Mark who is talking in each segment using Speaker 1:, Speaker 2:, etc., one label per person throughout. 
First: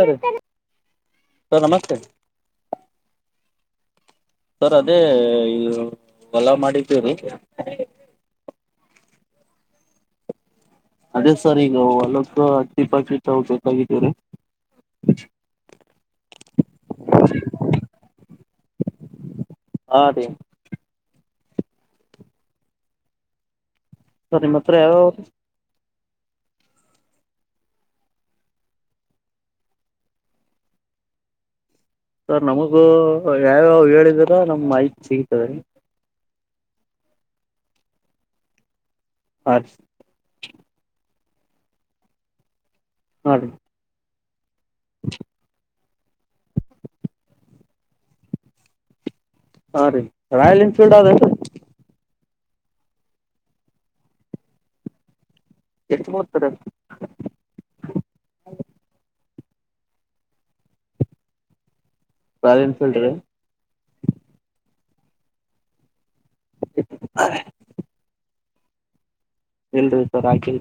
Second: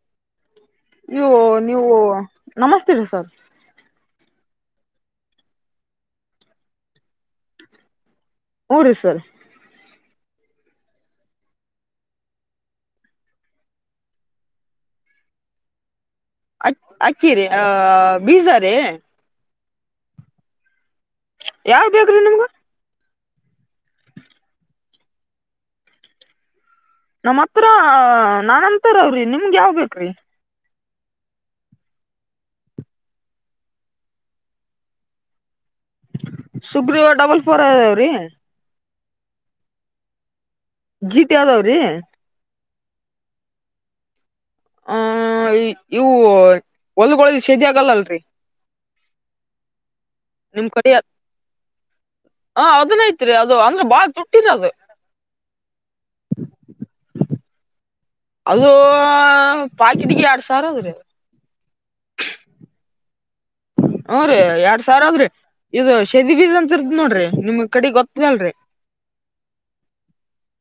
Speaker 1: sir
Speaker 2: ಅಯ್ಯೋ
Speaker 1: sir
Speaker 2: ನೀವು
Speaker 1: ನಮಸ್ತೆ
Speaker 2: ನಮಸ್ತೇರ ಸರ್
Speaker 1: ಸರ್ ಅದೇ ಎಲ್ಲ ಮಾಡಿದ್ದೀರಿ
Speaker 2: ಮೂಊರು ಸರ್
Speaker 1: ಅದೇ ಸರ್ ಈಗ ಅಲ್ಕ್ಕ ಅಪಾಕೆಟ್ ಬೇಕಾಗಿದ್ದೀವ್ರೀ
Speaker 2: ಅ ಅಕ್ಕಿ ರ ಆ ಬೀಜಾರೆೇ
Speaker 1: ಹಾ ರೀ
Speaker 2: ಯಾವ ಬೇಕ್ರೀ ನಿಮ್ಗ
Speaker 1: ಸರಿ ನಿಮ್ಮ ಹತ್ರ ಯಾವಾವರು
Speaker 2: ನಮ್ಮ್ ಹತ್ರ ನಾನಂತರ ಅವ್ರಿ ನಿಮ್ಗೆ ಯಾವ್ ಬೇಕ್ರಿ
Speaker 1: ಸರ್ ನಮಗೂ ಯಾವ್ಯಾವ ಹೇಳಿದರ ನಮ್ ಮಾಹಿತಿ ಸಿಗತದೆ ರೀ
Speaker 2: ಸುಗ್ರೀವ ಡಬಲ್ ಫೋರ್ ಅದಾವ್ರೀ
Speaker 1: ಹ
Speaker 2: ಜೀಟ ಯಾದಾವ್ರೀ
Speaker 1: ಹೀ
Speaker 2: ಆ ಇವು ಹೊಲ್ಗಳ ಸಜಿ ಆಗಲ್ಲ ಅಲ್ರಿ
Speaker 1: ಹಾ ರೀ ರಾಯಲ್ ಎನ್ಫೀಲ್ಡ್ ಆದೀ
Speaker 2: ಹ ಅದನ್ ಐತ್ರಿ ಅದು ಅಂದ್ರೆ ಬಾಳ ತುಟ್ಟಿನ ಅದು
Speaker 1: ಹ
Speaker 2: ಅಲೋ ಪಾಕಿಟಿಗೆ ಆರಡು ಸಾವಿರೋಗರ
Speaker 1: ರಾಯಲ್ ಎನ್ಫೀಲ್ಡ್ ರ
Speaker 2: ಸರ್ ಆದ್ರೆ ಇದು ಶದ ಬೀದ ಅಂತರ್ದ್ ನೋಡ್ರಿ ನಿಮ್ ಕಡೆ ಗೊತ್ತದಲ್ರರಿ
Speaker 1: ಇಲ್ ಸರ್ ಹಾಕಲ್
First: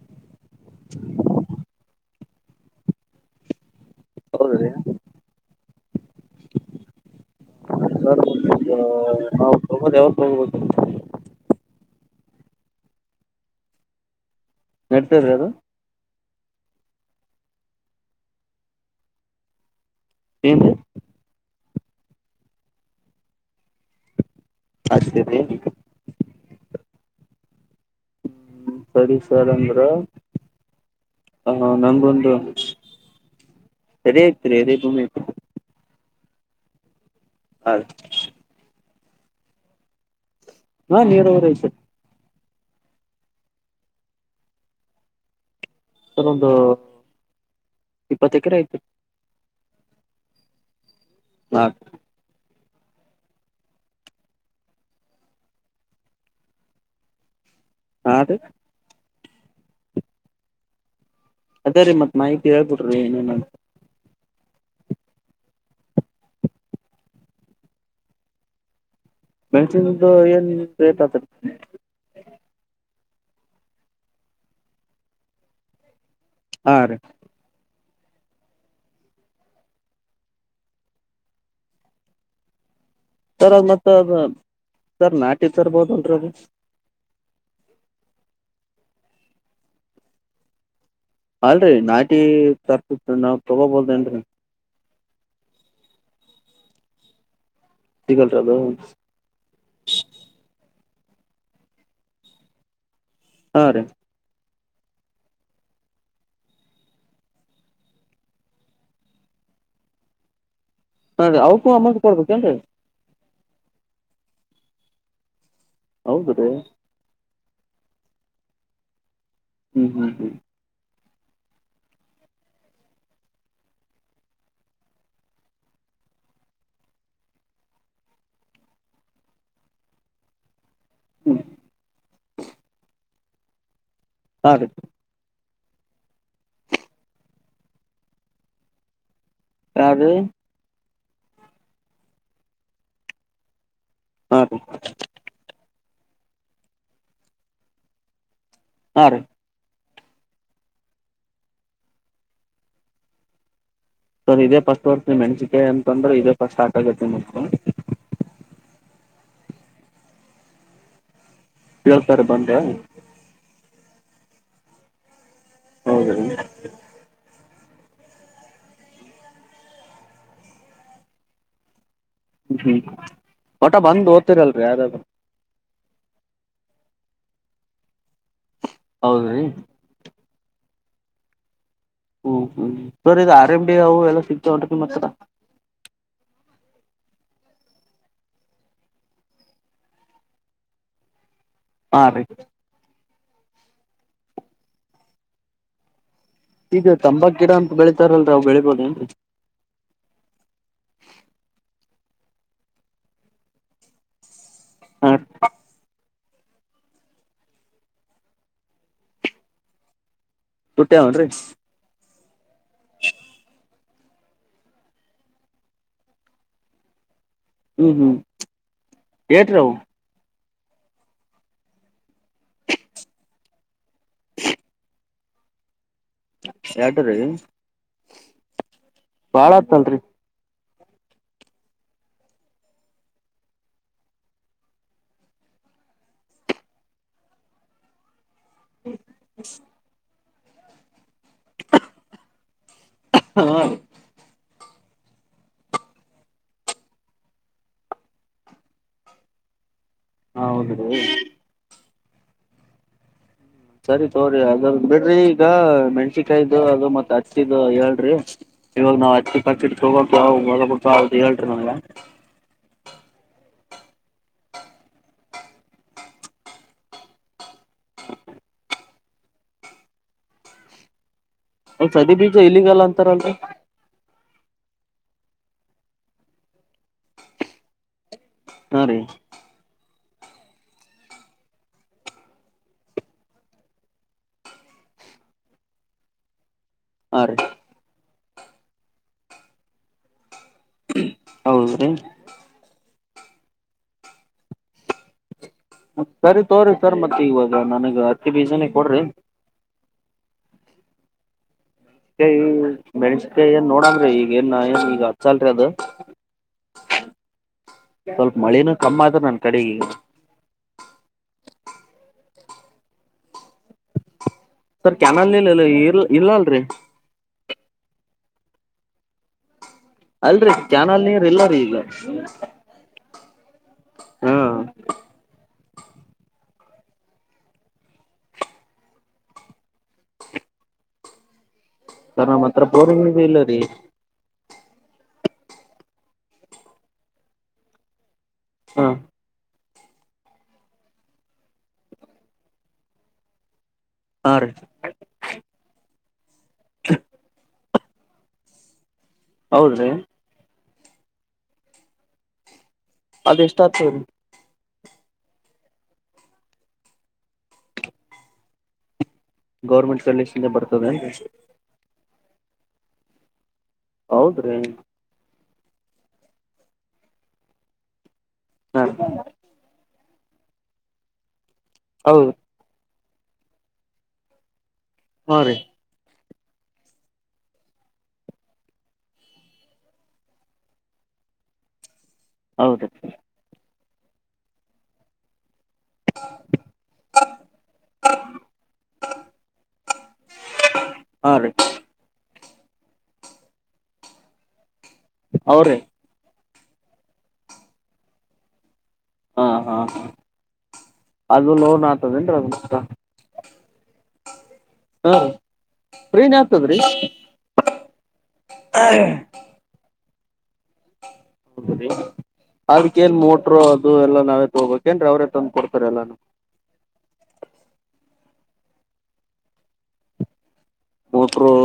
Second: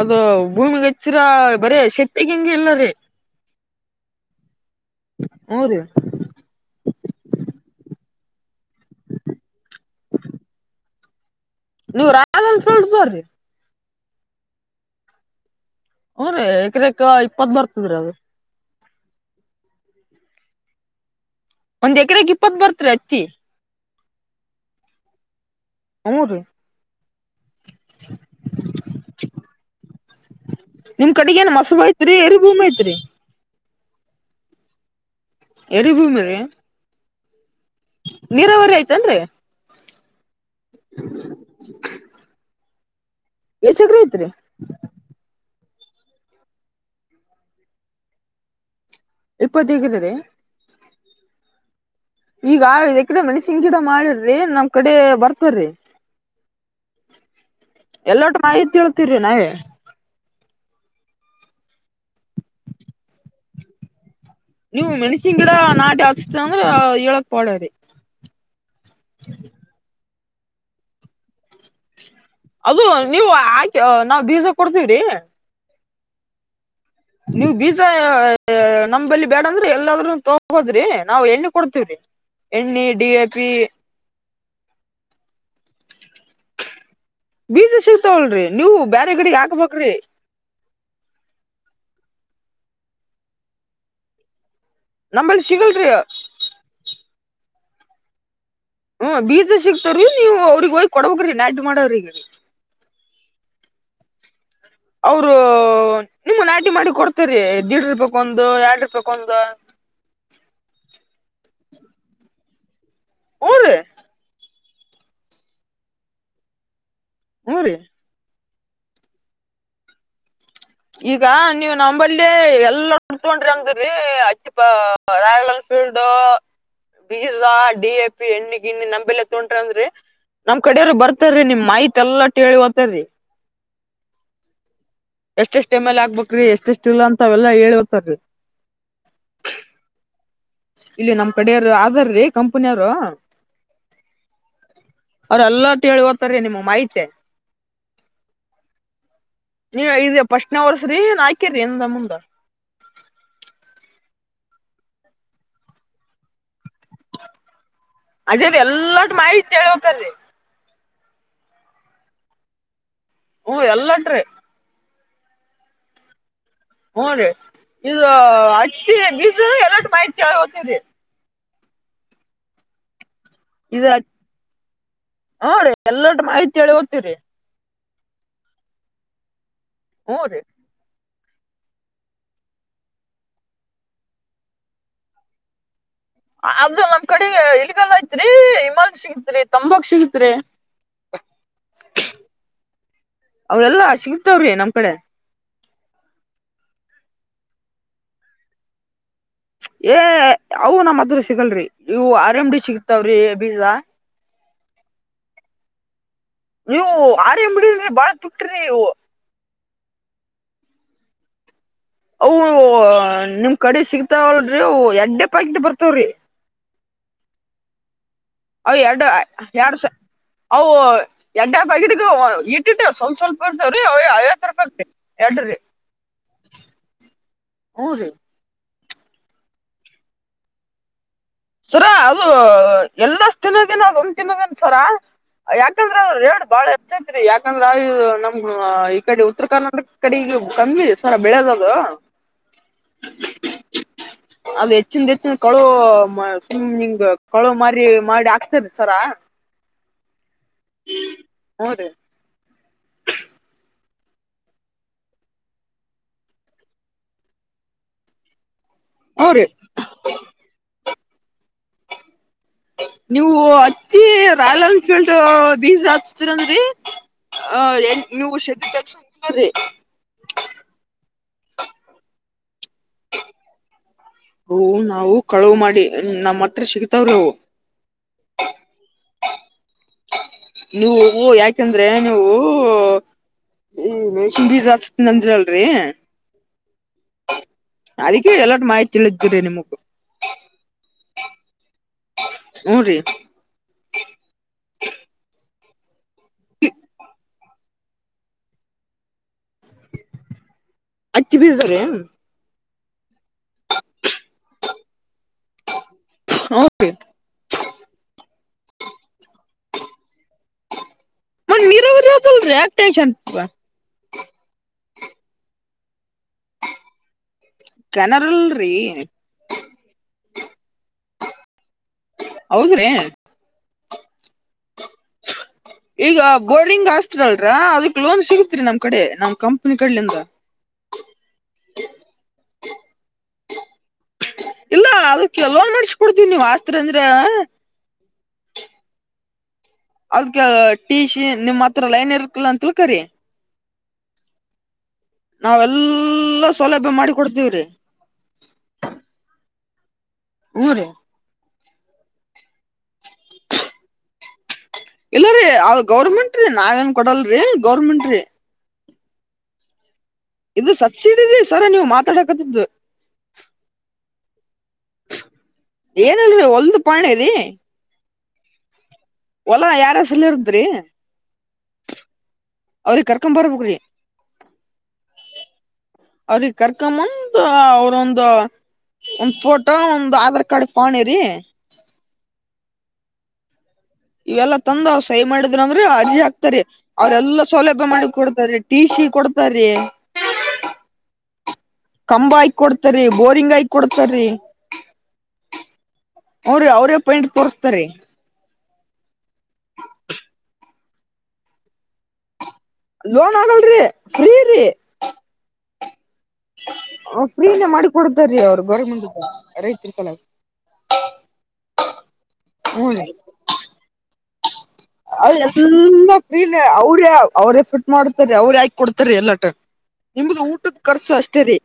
Speaker 2: ಅದು ಭೂಮಿ ಹೆಚ್ಚಿರ ಬರೇ ಶತಿ ತಗಿಂಗೆ ಎಲ್ಲರಿ
Speaker 1: ಹೌದ ರೀ
Speaker 2: ರೀ
Speaker 1: ಸರ್ ನಾವು ಹೋಗೋದು ಯಾವತ್ತು ತೋಗಬೇಕು
Speaker 2: ನೀವು ರ ಸಟ್ ಬ್ರಿ
Speaker 1: ನೆಡ್ತರ ಯಾರು
Speaker 2: ಹ್ ರೀ ಏಕದೇಕ ಇಪ್ಪತ್ ಬರ್ತದ್ರೀ ಅದು
Speaker 1: ಇನ್ನು
Speaker 2: ಒಂದ್ ಎಕರೆಗೆ ಇಪ್ಪತ್ ಬರ್ತ್ ಅತಿಿ
Speaker 1: ಅಷ್ಟೇ
Speaker 2: ಹ ರೀ
Speaker 1: ಹ್ಮ್ ಸರಿ ಸರ್ ಅಂದ್ರ
Speaker 2: ನಿಮ್ ಕಡೆಗ ಏನ್
Speaker 1: ಆ
Speaker 2: ಮಸಬ ಐತ್ರಿ
Speaker 1: ನಂಗಗೊಂದು
Speaker 2: ಎರಿ ಭೂಮಿ ಐತ್ರಿ
Speaker 1: ಸರಿ ಆಯ್ತರಿ ಅದೇ ಭೂಮಿ ಆತರಿ
Speaker 2: ಮರಿಭೂಮಿ ರ ನೀರಾವರಿ ಆಯ್ತು ಚನ್
Speaker 1: ಹಾ ನೀರ ಊರಐ್ತ
Speaker 2: ಎ ಚಗ್ರ ಐತ್ರಿ
Speaker 1: ಸಲೊಂದು ಇಪ್ಪತ್ ಎಕರೆ ಆಯ್ತು
Speaker 2: ಇಪ್ಪತ್ತು ಹೇಗೀ
Speaker 1: ಹಾ
Speaker 2: ಈಗ ಆ ಕಡೆ ಮನಸಿನ್ ಗಿಡ ಮಾಡಿರ್ರಿ ನಮ್ಮ್ ಕಡೆ ಬರ್ತಾರ್ರಿ
Speaker 1: ಹಾ
Speaker 2: ಎಲ್ಲ
Speaker 1: ರೀ
Speaker 2: ಒಟ್ಟು ಮಾಹಿತಿ ತಿರ ನಾವೇ
Speaker 1: ಅದೇ ರೀ ಮತ್ ಮಾಹಿತಿ ಹೇಳ್ಬಿಡ್ರಿ ಏನೇನ
Speaker 2: ನೀವು ಮೆಣಸಿನ್ ಗಿಡ ನಾಟಿ ಹಾಕ್ಸತ ಅಂದ್ರ ಳಕ್ ಪಡರಿ
Speaker 1: ಇದು ಏನ್ ಏತ ಆತ
Speaker 2: ಅದು ನೀವು ಆಾಕೆ ನಾವವು ಬೀಜ ಕೊಡ್ತೀವ್ರಿ
Speaker 1: ಆ
Speaker 2: ನಮಲ್ಲಿ ಬೇಡ ಅಂದ್ರೆ ಎಲ್ಲಾದ್ರೂ ತೋದ್ರಿ ನಾವವು ಎಣ್ಣೆ ಕೊಡ್ತೇವ್ರಿ ಎಣ್ಣಿ
Speaker 1: ಸರ್ ಅದ ಮತ್ತ ಅದ ಸರ್ ನಾಟಿ ತರ್ಬೋದಲ್ರದು
Speaker 2: ಬೀಜ ಸಿಗ್ತಾವಲ್ರರಿ ನೀವು ಬೇರೆ ಗಡಿಗೆ ಹಾಕ್ಬೇಕ್ರಿ
Speaker 1: ಅಲ್ರರಿ ನಾಟಿ ತರ್ಪ ನಾವ್ ತೊಗೋಬೋದ ನ್ರಿ
Speaker 2: ನಮ್ಮಲ್ಲಿ ಸಿಗಲ್ರಿ
Speaker 1: ಸಿಗಲ್
Speaker 2: ಹ ಬೀಜ ಸಿಕ್ತಾರೀ ನೀವು ಅವ್ರಗ್ ಹ ಕೊಡಬೋಗ್ರಿ ನಾಟಿ ಮಾಡೋರಿಗೆ
Speaker 1: ಹಾ ರೀ
Speaker 2: ಅವರು ನಿಮ್ಮ ನಾಟಿ ಮಾಡಿ ಕೊಡ್ತರಿ ದಿಡ್ ಇರ್ಬೇಕ ಒಂದು ಎಡ್ ಇರ್ಬೇಕ ಒಂದು
Speaker 1: ಹಾ ರೀ ಅವಕ್ಕೂ ಅಮೌಂಟ್ ಕೊಡಬೇಕು ಏನ್ರೀ
Speaker 2: ಹು ರಿ
Speaker 1: ಹೌದದೇ
Speaker 2: ಹಊ ರೀ
Speaker 1: ಹ್ಮ್ ಹ್ಮ್ ಹ್ಮ್
Speaker 2: ಈಗ ನೀವ್ ನಂಬಲ್ಲಿ ಎಲ್ಲ ತೊಡ್ರಿ ಅಂದ್ರಿ ಅಚ್ಚಿಪ ರಾಯಲ್ ಎನ್ಫೀಲ್ಡ್ ಬೀದ ಡಿ ಎ ಪಿ ಎಣ್ಣಿ ಗಿಣ್ಣಿ ನಂಬಲ್ಲಿ ತೋೊಂಡ್ರಿ ಅಂದ್ರಿ ನಮ ಕಡೆಯವರು
Speaker 1: ಹ್ಮ್
Speaker 2: ಬರ್ತಾರೀ ನಿಮ್ ಮಾೈತ್ ಎಲ್ಲ ಟೇಳಿ ಹೊಂತಾರೀ
Speaker 1: ಹಾಗುತ್ತೆ
Speaker 2: ಎಷ್ಟೆಷ್ಟ್ ಎಟಮ್ ಎಲ್ ಆಗ್ಬೇಕಕ್್ರಿ ಎಷ್ಟೆಷ್ಟ ಇಲ್ಲ ಅಂತ ಅವೆಲ್ಲಾ ಹೇಳತಾರೀ
Speaker 1: ಯಾರ
Speaker 2: ಇಲ್ಲಿ ನಮ್ ಕಡೆಯರು ಅಾರ್ರೀ ಕಂಪನಿಯರು
Speaker 1: ಹಾ ರ
Speaker 2: ುವತ್ತಗೆ ನಿಮ್ಮ ಮಾಹತಿ
Speaker 1: ಹಾ ರೀ
Speaker 2: ನೀ ಇದ ಪಶನ ಅವರಸ್ರೀ ನಾಯ್ಕೇ ರೀ ಎಂದ ಮುಂದ
Speaker 1: ಸರ್ ಇದೇ ಫಸ್ಟ್ ಓಡ್ತನಿ ಮೆಣಸಿಕೆ ಅಂತಂದ್ರೆ ಇದೇ ಫಸ್ಟ್ ಹಾಕಗತ್ತತಿ ಮು
Speaker 2: ಅಜೇದ ಎಲ್ಲಾು ಮಾಹಿತಿ ಹೇಳ್ ಹತಲ್ರಿ
Speaker 1: ಹೇಳ್ತಾರೆ ಬಂದ್ರ
Speaker 2: ಹೂ ಎಲ್ಲನ್್ರರಿ
Speaker 1: ಹೌದ
Speaker 2: ಹ ಅದ ಇದು ಅಷ್ಟಿ ಬಜ ಎಲ್ಲ ಮಾಹಿತಿ ಹತರಿ
Speaker 1: ಿ
Speaker 2: ಇದ ನೋ ರೀ ಎಲ್ಲರ ಮಾಹಿತಿ ಹೇಳಿ ತರಿ
Speaker 1: ಹೌದ
Speaker 2: ಹೋದರಿ
Speaker 1: ಹ್ಮ್ ಹ್ಮ್ sir E R M D ಅವು ಎಲ್ಲ ಸಿಗ್ತಾವ ಹೊಂಟ ನಿಮ್ಮ್ ಹತ್ರರ
Speaker 2: ಅದ ನಮ್ ಕಡೆ ಇಲ್ಗಲ್ಲ ಐತ್ರಿ ಹಿಮಾಲ ಸಿಗತ್ರಿ ತಂಬಕ್ ಸಿಗತ್ರಿ
Speaker 1: ಹಾ ರೀ
Speaker 2: ಅವ ಎಲ್ಲಾ ಸಿಗತವ್ರಿ ನಮ್ ಕಡೆ
Speaker 1: ಇಗ ತಂಬಾ ಗಿಡ ಅಂತ ಬೆಳಿತಾರಲ್ರಿ ಅ ಅವವು ಬೆಳಿಬೋದೇ
Speaker 2: ಏ ಅವು ನಮ್ಮ್ದ್ರ ಸಿಗಲ್ರಿ ಇವು ಆರ್ ಎಮ್ ಡಿ ಸಿಗತಾವ್ರಿ ಬೀಜ
Speaker 1: ಹ್ಮ
Speaker 2: ನೀವು ಆರಂಬಿಡಿ ಬಾಳ ತುಟ್ರಿ ನೀವು
Speaker 1: ುಟ್ಟಿವನ್ರಿ
Speaker 2: ಅವು ನಿಮ್ ಕಡೆ ಸಿಗ್ತಾವಲ್ರರಿ ಅ ಎರಡ್ಡೆೇ ಪ್ಯಾಕೆಟ್ ಬರ್ತವ್ರಿ
Speaker 1: ಹ್ಮ್ ಹ್ಮ್
Speaker 2: ಅ ಎರಡು
Speaker 1: ಏಟ್ರಿ ಅವು
Speaker 2: ಎರಡು ಸ ಅವು ಎಡ್ಯಾ ಬಗಿಡ್ಗ ಇಟ್ಟಿಟ್ಟ ಸ್ವಲ್ಪ ಸ್ವಲ್ಪ ಬರ್ತವ್ರೀ ಐವತ್ತ ರೂಪಾಯಿಗೆ ಎರಡ್ರ
Speaker 1: ಸೆಡ್ ರಿ ಭಾಳ ಆತಲ್ರಿ
Speaker 2: ಸರ ಅದು ಎಲ್ಲಷ್ಟ ದಿನದಿನ ಅದ ಒಂದ್ ದಿನದನ್ ಸರ ಯಾಕಂದ್ರೆ ಅ ರೇಡ್ ಬಾಳ ಹೆಚ್ಚಐತ್ರಿ ಯಾಕಂದ್ರ ನಮ ಹ್ಮ ಈ ಕಡೆ ಉತ್ತರ ಕರ್ನಾಟಕದ ಕಡೆಗ ಕಮ್ಮಿ ಸರ ಬೆಳೆದ ಅದ
Speaker 1: ಹಾ
Speaker 2: ಅದು ಹೆಚ್ಚಿನ ಹೆಚ್ಚಿನ ಕಳು ಹ್ಮ್ ಹಿಂಗ್ ಕೊಳ ಮಾರಿ ಮಾಡಿ ಆಕ್ತಾರ ಸರ
Speaker 1: ಹ ಹೌದ ರೀ
Speaker 2: ಹ್ಞೂ ರೀ
Speaker 1: ಸರಿ ತೋ್ರಿ ಅದರ್ದ್ ಬಿಡ್ರಿ ಈಗ ಮೆಣಸಿಿಕಾಯ್ದು ಅದು ಮತ್ತ ಹತ್ತಿದು ಹೇಳ್ರಿ ಇವಾಗ ನಾವ ಅಕ್ಕಿ
Speaker 2: ಹೌರಿ
Speaker 1: ಪ್ಯಾಕೆಟ್ ತಗೊಂಡ್ ಒಳಗ್ ಹೌದೇಳ್
Speaker 2: ನೀವು ತಿ ರಾಯಲ್ ಎನ್ಫೀಲ್ಡ್ ಬೀಜ ಹಾಚ್ತೀರಂದ್ರರಿ ಅಹ ನೀವು ಶ ತಿ
Speaker 1: ಸದಿ ಬೀಜ ಇ ಇಲ್ ಲೀಗಲ್ ಅಂತಾರಲ್
Speaker 2: ಅವು ನಾವು ಕಳವು ಮಾಡಿ ನಮ್ಮ್ ಹತ್ರ ಸಿಗ್ತಾವ್ರಿ ಅವು
Speaker 1: ಹಾ ರೀ
Speaker 2: ನೀವು ಯಾಕಂದ್ರೆ ನೀವು ಈ ಮೇಸಿಂಬಿ ಬೀಜ ಹಾಕಸ್ತೇನಿ ಅಂದರಲ್ರರಿ
Speaker 1: ಹಾ ರಿ
Speaker 2: ಅದಕ್ಕೆ ಎಲ್ಲ ಮಾಹಿತಿ ತಿಳಿಸಿದೆ ರಿ ನಿಮಗ
Speaker 1: ಹೌದ್ರೀ ಹ ಸರಿ ತೋರಿ್ರರಿ ಸರ್ ಮತ್ತೆ ಇವಾಗ ಈಗ ನನಗ ಹತ್ತಿ ಬೀಜನ ಕೊಡ್ರಿ
Speaker 2: ಹತ್ತಿ ಬೀಜ ರೀ
Speaker 1: ಹ ಬೇ ಮತ್ತೆ ಏನ್ ನೋಡಮ್ರಿ ಈಗ ಏನ್ ಏನ್ ಈಗ ಹಚ್ಚಲ್ರಿ ಅದು
Speaker 2: ಹೂನ್ರಿ
Speaker 1: ಸ್ವಲ್ಪ ಮಳೆನು ಕಮ್ಮ್ ಆದ್ರ ನನ್ ಕಡಿಗಿ
Speaker 2: ಮ ನೀರಾವರಿ ಆತಲ್ರಿ ಯಾಕ ಟೆನ್ಷನ್ವಾ
Speaker 1: ಸರ್ ಕೆನಲ್ ನೀರ್ ಇರ್ ಇರ್ಲ ಅಲ್ರಿ
Speaker 2: ಕೆನಾಲ್ರಿ
Speaker 1: ಅಲ್ರರಿ ಕ್ಯಾನಲ್ ನೀರ್ ಇಲ್ಲ ರೀ ಈಗ
Speaker 2: ಹೌದ್ರಿ
Speaker 1: ಹ್ಮ ಹ್ಮ
Speaker 2: ಈಗ ಬೋರಿಂಗ್ ಆಸ್ತಿ ಅಲ್ರ ಅದಕ್ ಲೋನ್ ಸಿಗತ್ರಿ ನಮ್ ಕಡೆ ನಮ ಕಂಪನಿ ಕಡ್ಲಿಂದ
Speaker 1: ಸ ನಮ್ಮ್ ಹತ್ರ ಬೋರಿಂಗ್ ಇ ಇಲ್ಲ ರೀ
Speaker 2: ಇಲ್ಲ ಅದ ಕೆಲವೊ ನಡ್ಸಕೊಡ್ತೀವಿ ನೀವ್ ಆಸ್ತತ್ರ ಅಂದ್ರೆ
Speaker 1: ಹಾ
Speaker 2: ಅದ್ಕ ಟಿ ಸಿ ನಿಮ್ ಹತ್ರ ಲೈನ್ ಇರ್ತ್ತಿಲ್ಲ ಅಂತ ಕರಿ
Speaker 1: ಆ
Speaker 2: ಎಲ್ಲ ಸೌಲಭ್ಯ ಮಾಡಿಿ ಕೊಡ್ತೀವ್ರಿ
Speaker 1: ಹೌದ್ರೀ
Speaker 2: ಹು ರಿ
Speaker 1: ಅದೆ ಎಷ್ಟ ಆತರಿ
Speaker 2: ಇಲ್ಲರೀ ಅ ಗೌರ್ಮೆಂಟ್್ರೀ ನಾವೇನ್ ಕೊಡಲ್ರರಿ ಗೌರ್ಮೆಂಟ್್ರೀ
Speaker 1: ಗೌರ್ಮೆಂಟ್ ಕಲೆಕ್ಷನ್
Speaker 2: ಇದು
Speaker 1: ಬರ್ತದೇನ್ರಿ
Speaker 2: ಸಬ್ಸಿಡಿ ಸರ್ ನೀವು ಮಾತಾಡ ್
Speaker 1: ಹೌದ್ರೀ
Speaker 2: ಏನಲ್ರರಿ ಒಂದು ಪಾಣೀ
Speaker 1: ಹಾ
Speaker 2: ಒಲಾ ಯಾರ ಲದ್ರಿ
Speaker 1: ಹೌದು
Speaker 2: ಅವ್ರಿ ಕರ್ಕೊ ಬರ್ಬಕ್
Speaker 1: ಹಾ ರೀ
Speaker 2: ಅವ್ರಿಗೆ ಕರ್ಕಮ್ಮಂದು ಅವ್ರೊಂದು ಒಂದ್ ಫೋಟೋ ಒಂದು್ ಆಧಾರ್ ಕಾರ್ಡ್ ಪಾಣಿರಿ
Speaker 1: ಹೌದು
Speaker 2: ಇವೆಲ್ಲಾ ತಂದು ಅವ್ ಸಹ ಮಾಡಿದ ದ್ರೆ ಅರ್ಜಿ ಹಾಕ್ತಾರಿ ಅವ್ರೆಲ್ಲಾ ಸೌಲಭ್ಯ ಮಾಡಕ್ ಕೊಡ್ತಾರ ಟಿ ಸಿ ಕೊಡ್ತಾರೀ
Speaker 1: ಹಾ ರೀ
Speaker 2: ಕಂಬ ಆ ಕೊಡ್ತಾರ್ರೀ ಬೋರಿಂಗ್ ಆ ಕೊಡ್ತಾರೀ
Speaker 1: ಹ ರೀ
Speaker 2: ಅವ್ರ ಅವ್ರೇ ಅ ಪಾಯಿಂಟ್ ತೋರ್ಸ್ತಾರೆ
Speaker 1: ಹಾ ಹಾ ಹ ಅದು ಲೋನ್ ಆತದೇನ್ರ ಅದು
Speaker 2: ಲೋನ್ ಆಗಲ್ರಿ ಫ್ರೀರಿ
Speaker 1: ಹಾ ರೀ ಫ್ರೀನೇ ಆಗ್ತದ್ರಿ
Speaker 2: ಹ ಕ್ರೀನ ಮಾಡಿ ಕೊಡತಾರೀ ಅವ್ರು ಗರಿ ಮುಂದ ರೈತನ್ ಸಲ ಹ
Speaker 1: ಹ್ಮ ಅದಕ್ಕ ಏನ್ ಮೋಟ್ರೋ ಅದು ಎಲ್ಲಾ ನಾವೇತ್ ಹೋಗ್ಬೇಕ ಏನ್ ಅವ್ರೇ
Speaker 2: ಅವ
Speaker 1: ತಂದ ಕೊಡ್ತಾರ ಎಲ್ಲಾನ
Speaker 2: ಎಲ್ಲಾ ಅವ್ರು ಹಾಕಿ ಕೊಡ್ತಾರೆ ಎಲ್ಲಾಟ ನಿಮ್ದ ಊಟ ಊಟದ ಖರ್ಚು ಅಷ್ಟೇ
Speaker 1: ಮೋಟ್ರು
Speaker 2: ರೀ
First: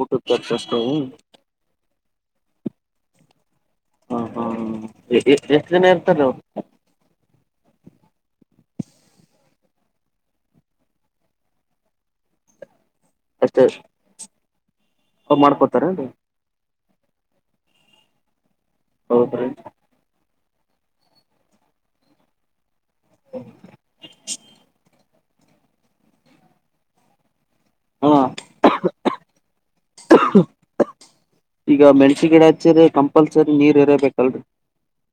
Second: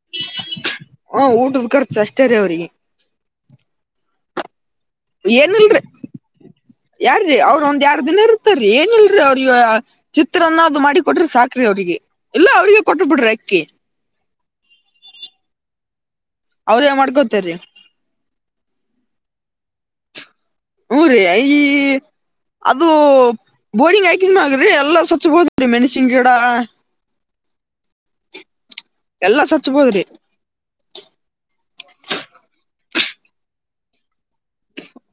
Speaker 1: ಊಟದ ಖರ್ಚು ಅಷ್ಟೇ
Speaker 2: ಹ ಊಟದ ಖರ್ಚು ಅಷ್ಟೇ ಷ್ಟರಿ ಅವರಿಗೆರಿಗೆ
Speaker 1: ಹಾ ಹಾ ಹ ಎಷ್ಟ್ ಎಷ್ಟು ಜನ ಇರ್ತಾರ
Speaker 2: ಯಾರ್ರೀ ಅವ್ರ ಒಂದ್ ಎರಡ್ ದಿನ ಇರ್ತಾರ ಏನ್ ಇಲ್ರಿ ಅವ್ರಗ ಚಿತ್ರನ್ನ ಅದು ಮಾಡಿ ಕೊಟ್ರಿ ಸಾಕ್ರಿ ಅವ್ರಿಗೆ ಇಲ್ಲ ಅವ್ರಿಗೆ ಕೊಟ್ಟು ಬಿಡ್ರ ಅಕ್ಕಿ
Speaker 1: ಅವ್ರ್ ಮಾಡ್ಕೊತಾರೆನ್ರಿ
Speaker 2: ಅವರೆ ಮಾಡ್ಕೋತಾರೆ
Speaker 1: ಹೌದ್ರೀ
Speaker 2: ಊರೇ ಅಯ್ಯಿ ಅದು ಬೋರಿಂಗ್ ಹಾಕಿಂದಾಗ್ರೀ ಎಲ್ಲ ಸ್ವ ಚುಬೋದು ಮೆಣಸಿನ ಗಿಡ
Speaker 1: ಹಾ
Speaker 2: ಎಲ್ಲಾ ಸ್ವಚ್ಛಬೋದ್ರಿ
Speaker 1: ಈಗ ಮೆಣಸಿ ಗಿಡೆ ಹಚ್ಚಿದ್ರೆ ಕಂ ಕಂಪಲ್ಸರಿ ನೀರ್ ಇರಬೇಕಲ್ರಿ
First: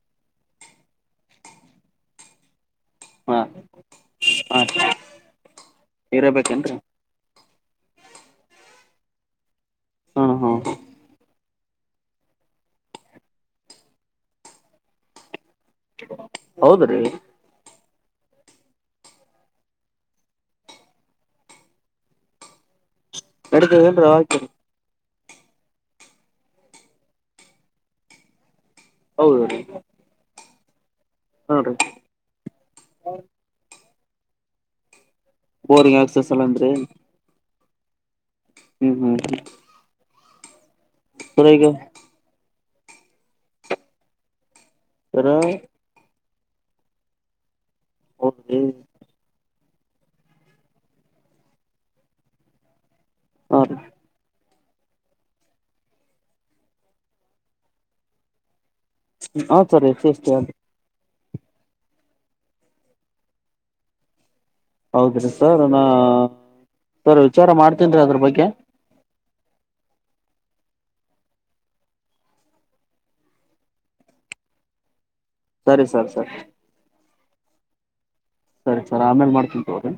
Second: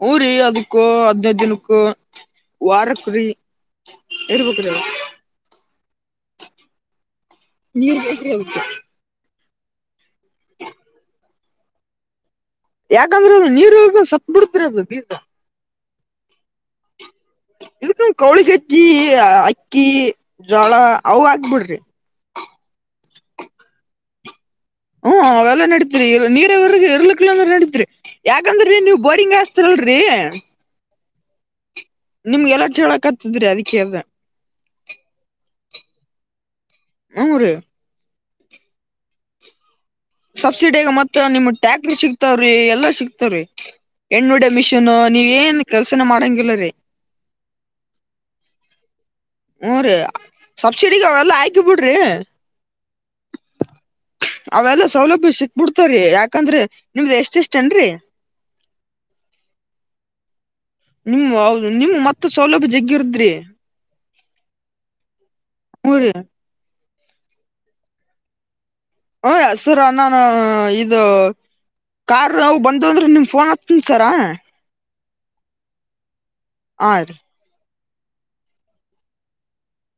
Speaker 2: ಊರಿ ಅದಕ್ಕೂ ಹದನೈದು ದಿನಕ್ಕೂ ವಾರಕ್ಕರಿ
Speaker 1: ಹಾ
Speaker 2: ಹೇರ್
Speaker 1: ಹಾ
Speaker 2: ಬೇಕ್ರಿ
Speaker 1: ಇರಬೇಕೇನ್ರಿ
Speaker 2: ನೀರ್ ಬೇಕರಿ ಅವಕ
Speaker 1: ಹಾ ಹಾ
Speaker 2: ಯಾಕಂದ್ರೆ ಅದು ನೀರು ಉಳಿದ್ರೆ ಸತ್ ಬಿಡುತ್ತಿರಿ ಬೀಜ
Speaker 1: ಹೌದ್ ರೀ
Speaker 2: ಇದಕ್ಕ ಕೌಳಿಗಜ್ಜಿ ಅಕ್ಕಿ ಜೋಳ ಅವ ಹಾಕ್ ಬಿಡ್ರಿ
Speaker 1: ಎಡತ ಏ ಹಾಕಿ
Speaker 2: ಹ್ಮ್ ಅವೆಲ್ಲ ನಡೀತಿೀರಿ ನೀರವರ್ ಎರರ್ಲ ಕಲೋ ಅಂದ್ರೆ ನಡಿತತಿರಿ ಯಾಕ ಯಾಕಂದ್ರ ನೀವು ಬೋರಿಂಗ್
Speaker 1: ಹೌದ್ರಿ
Speaker 2: ಹಸ್ತೀರಲ್ರರಿ
Speaker 1: ಹಾ ರೀ
Speaker 2: ನಿಮ್ಗೆಲ್ಲ ಹೇಳಕತಿದರಿ ಅದಿ ಹ ಹೇಳ್ದ
Speaker 1: ಬೋರಿಂಗ್ ಆಕ್ಸಸ್ ಎಲ್ಲಾ
Speaker 2: ಹ್ಮ ರೀ
Speaker 1: ಹ್ಮ್ ಹ್ಮ್ ಹ್ಮ
Speaker 2: ಸ ಸಿಡಿಗ ಮತ್ತೆ ನಿಮ್ ಟ್ಯಾಕ್ ಸಿಕ್ತಾವ್ರೀ ಎಲ್ಲಾ ಸಿಕ್ತವ ಹೆಣ್ಣುಡೆನಿಸ್
Speaker 1: ಸರ
Speaker 2: ನೀವ ಏನ್ ಕೆಲ್ಸನ ಮಾಡಂಗಿಲ್ಲಾ ಇಲ್ರಿ
Speaker 1: ಹ
Speaker 2: ಊರಿ ಸಬ್ಸಿಡಗ ಅವೆಲ್ಲಾ ಹಾಕಿವ ಬಿಡ್ರಿ
Speaker 1: ಹಾ
Speaker 2: ಅವೆಲ್ಲಾ ಸೌಲಭ್ಯ ಸಿಕ್ಬಿಡ್ತಾರ್ರಿ ಯಾಕಂದ್ರೆ ನಿಮ್ದ್ ಎಷ್ಟ ಇಷ್ಟ ಎನ್ರಿ
Speaker 1: ಹ ಸರಿ ಸೇಷ್ಟೇ ಅದ
Speaker 2: ನಿಮ ನಿಮ್ಮ ಮತ್ತೆ ಸೌಲಭ್ಯ ಜಗ್ಗಿರದ್ರಿ
Speaker 1: ಹೌದ್ರಿ ಸರ್ ನಾ
Speaker 2: ಹ್ಞೂ ರೀ
Speaker 1: ಸರ್ ವಿಚಾರ ಮಾಡತ್ತೀದೆ ಅದ್ರ ಬಗ್ಗೆ
Speaker 2: ಹ ಸರ ನಾನ ಇದು ಕಾರ್ ಅವವು ಬಂದ ಅಂದ್ರೆ ನಿಮ್ ಫೋನ್ ಹತನಿ ಸರ
Speaker 1: ಸರಿ ಸರ್ ಸರಿ
Speaker 2: ಹಾಂ
Speaker 1: ಸರಿ ಸರ್ ಆಮೇಲೆ ಮಾಡ್ತೀನ್ ತಗ್ರಿ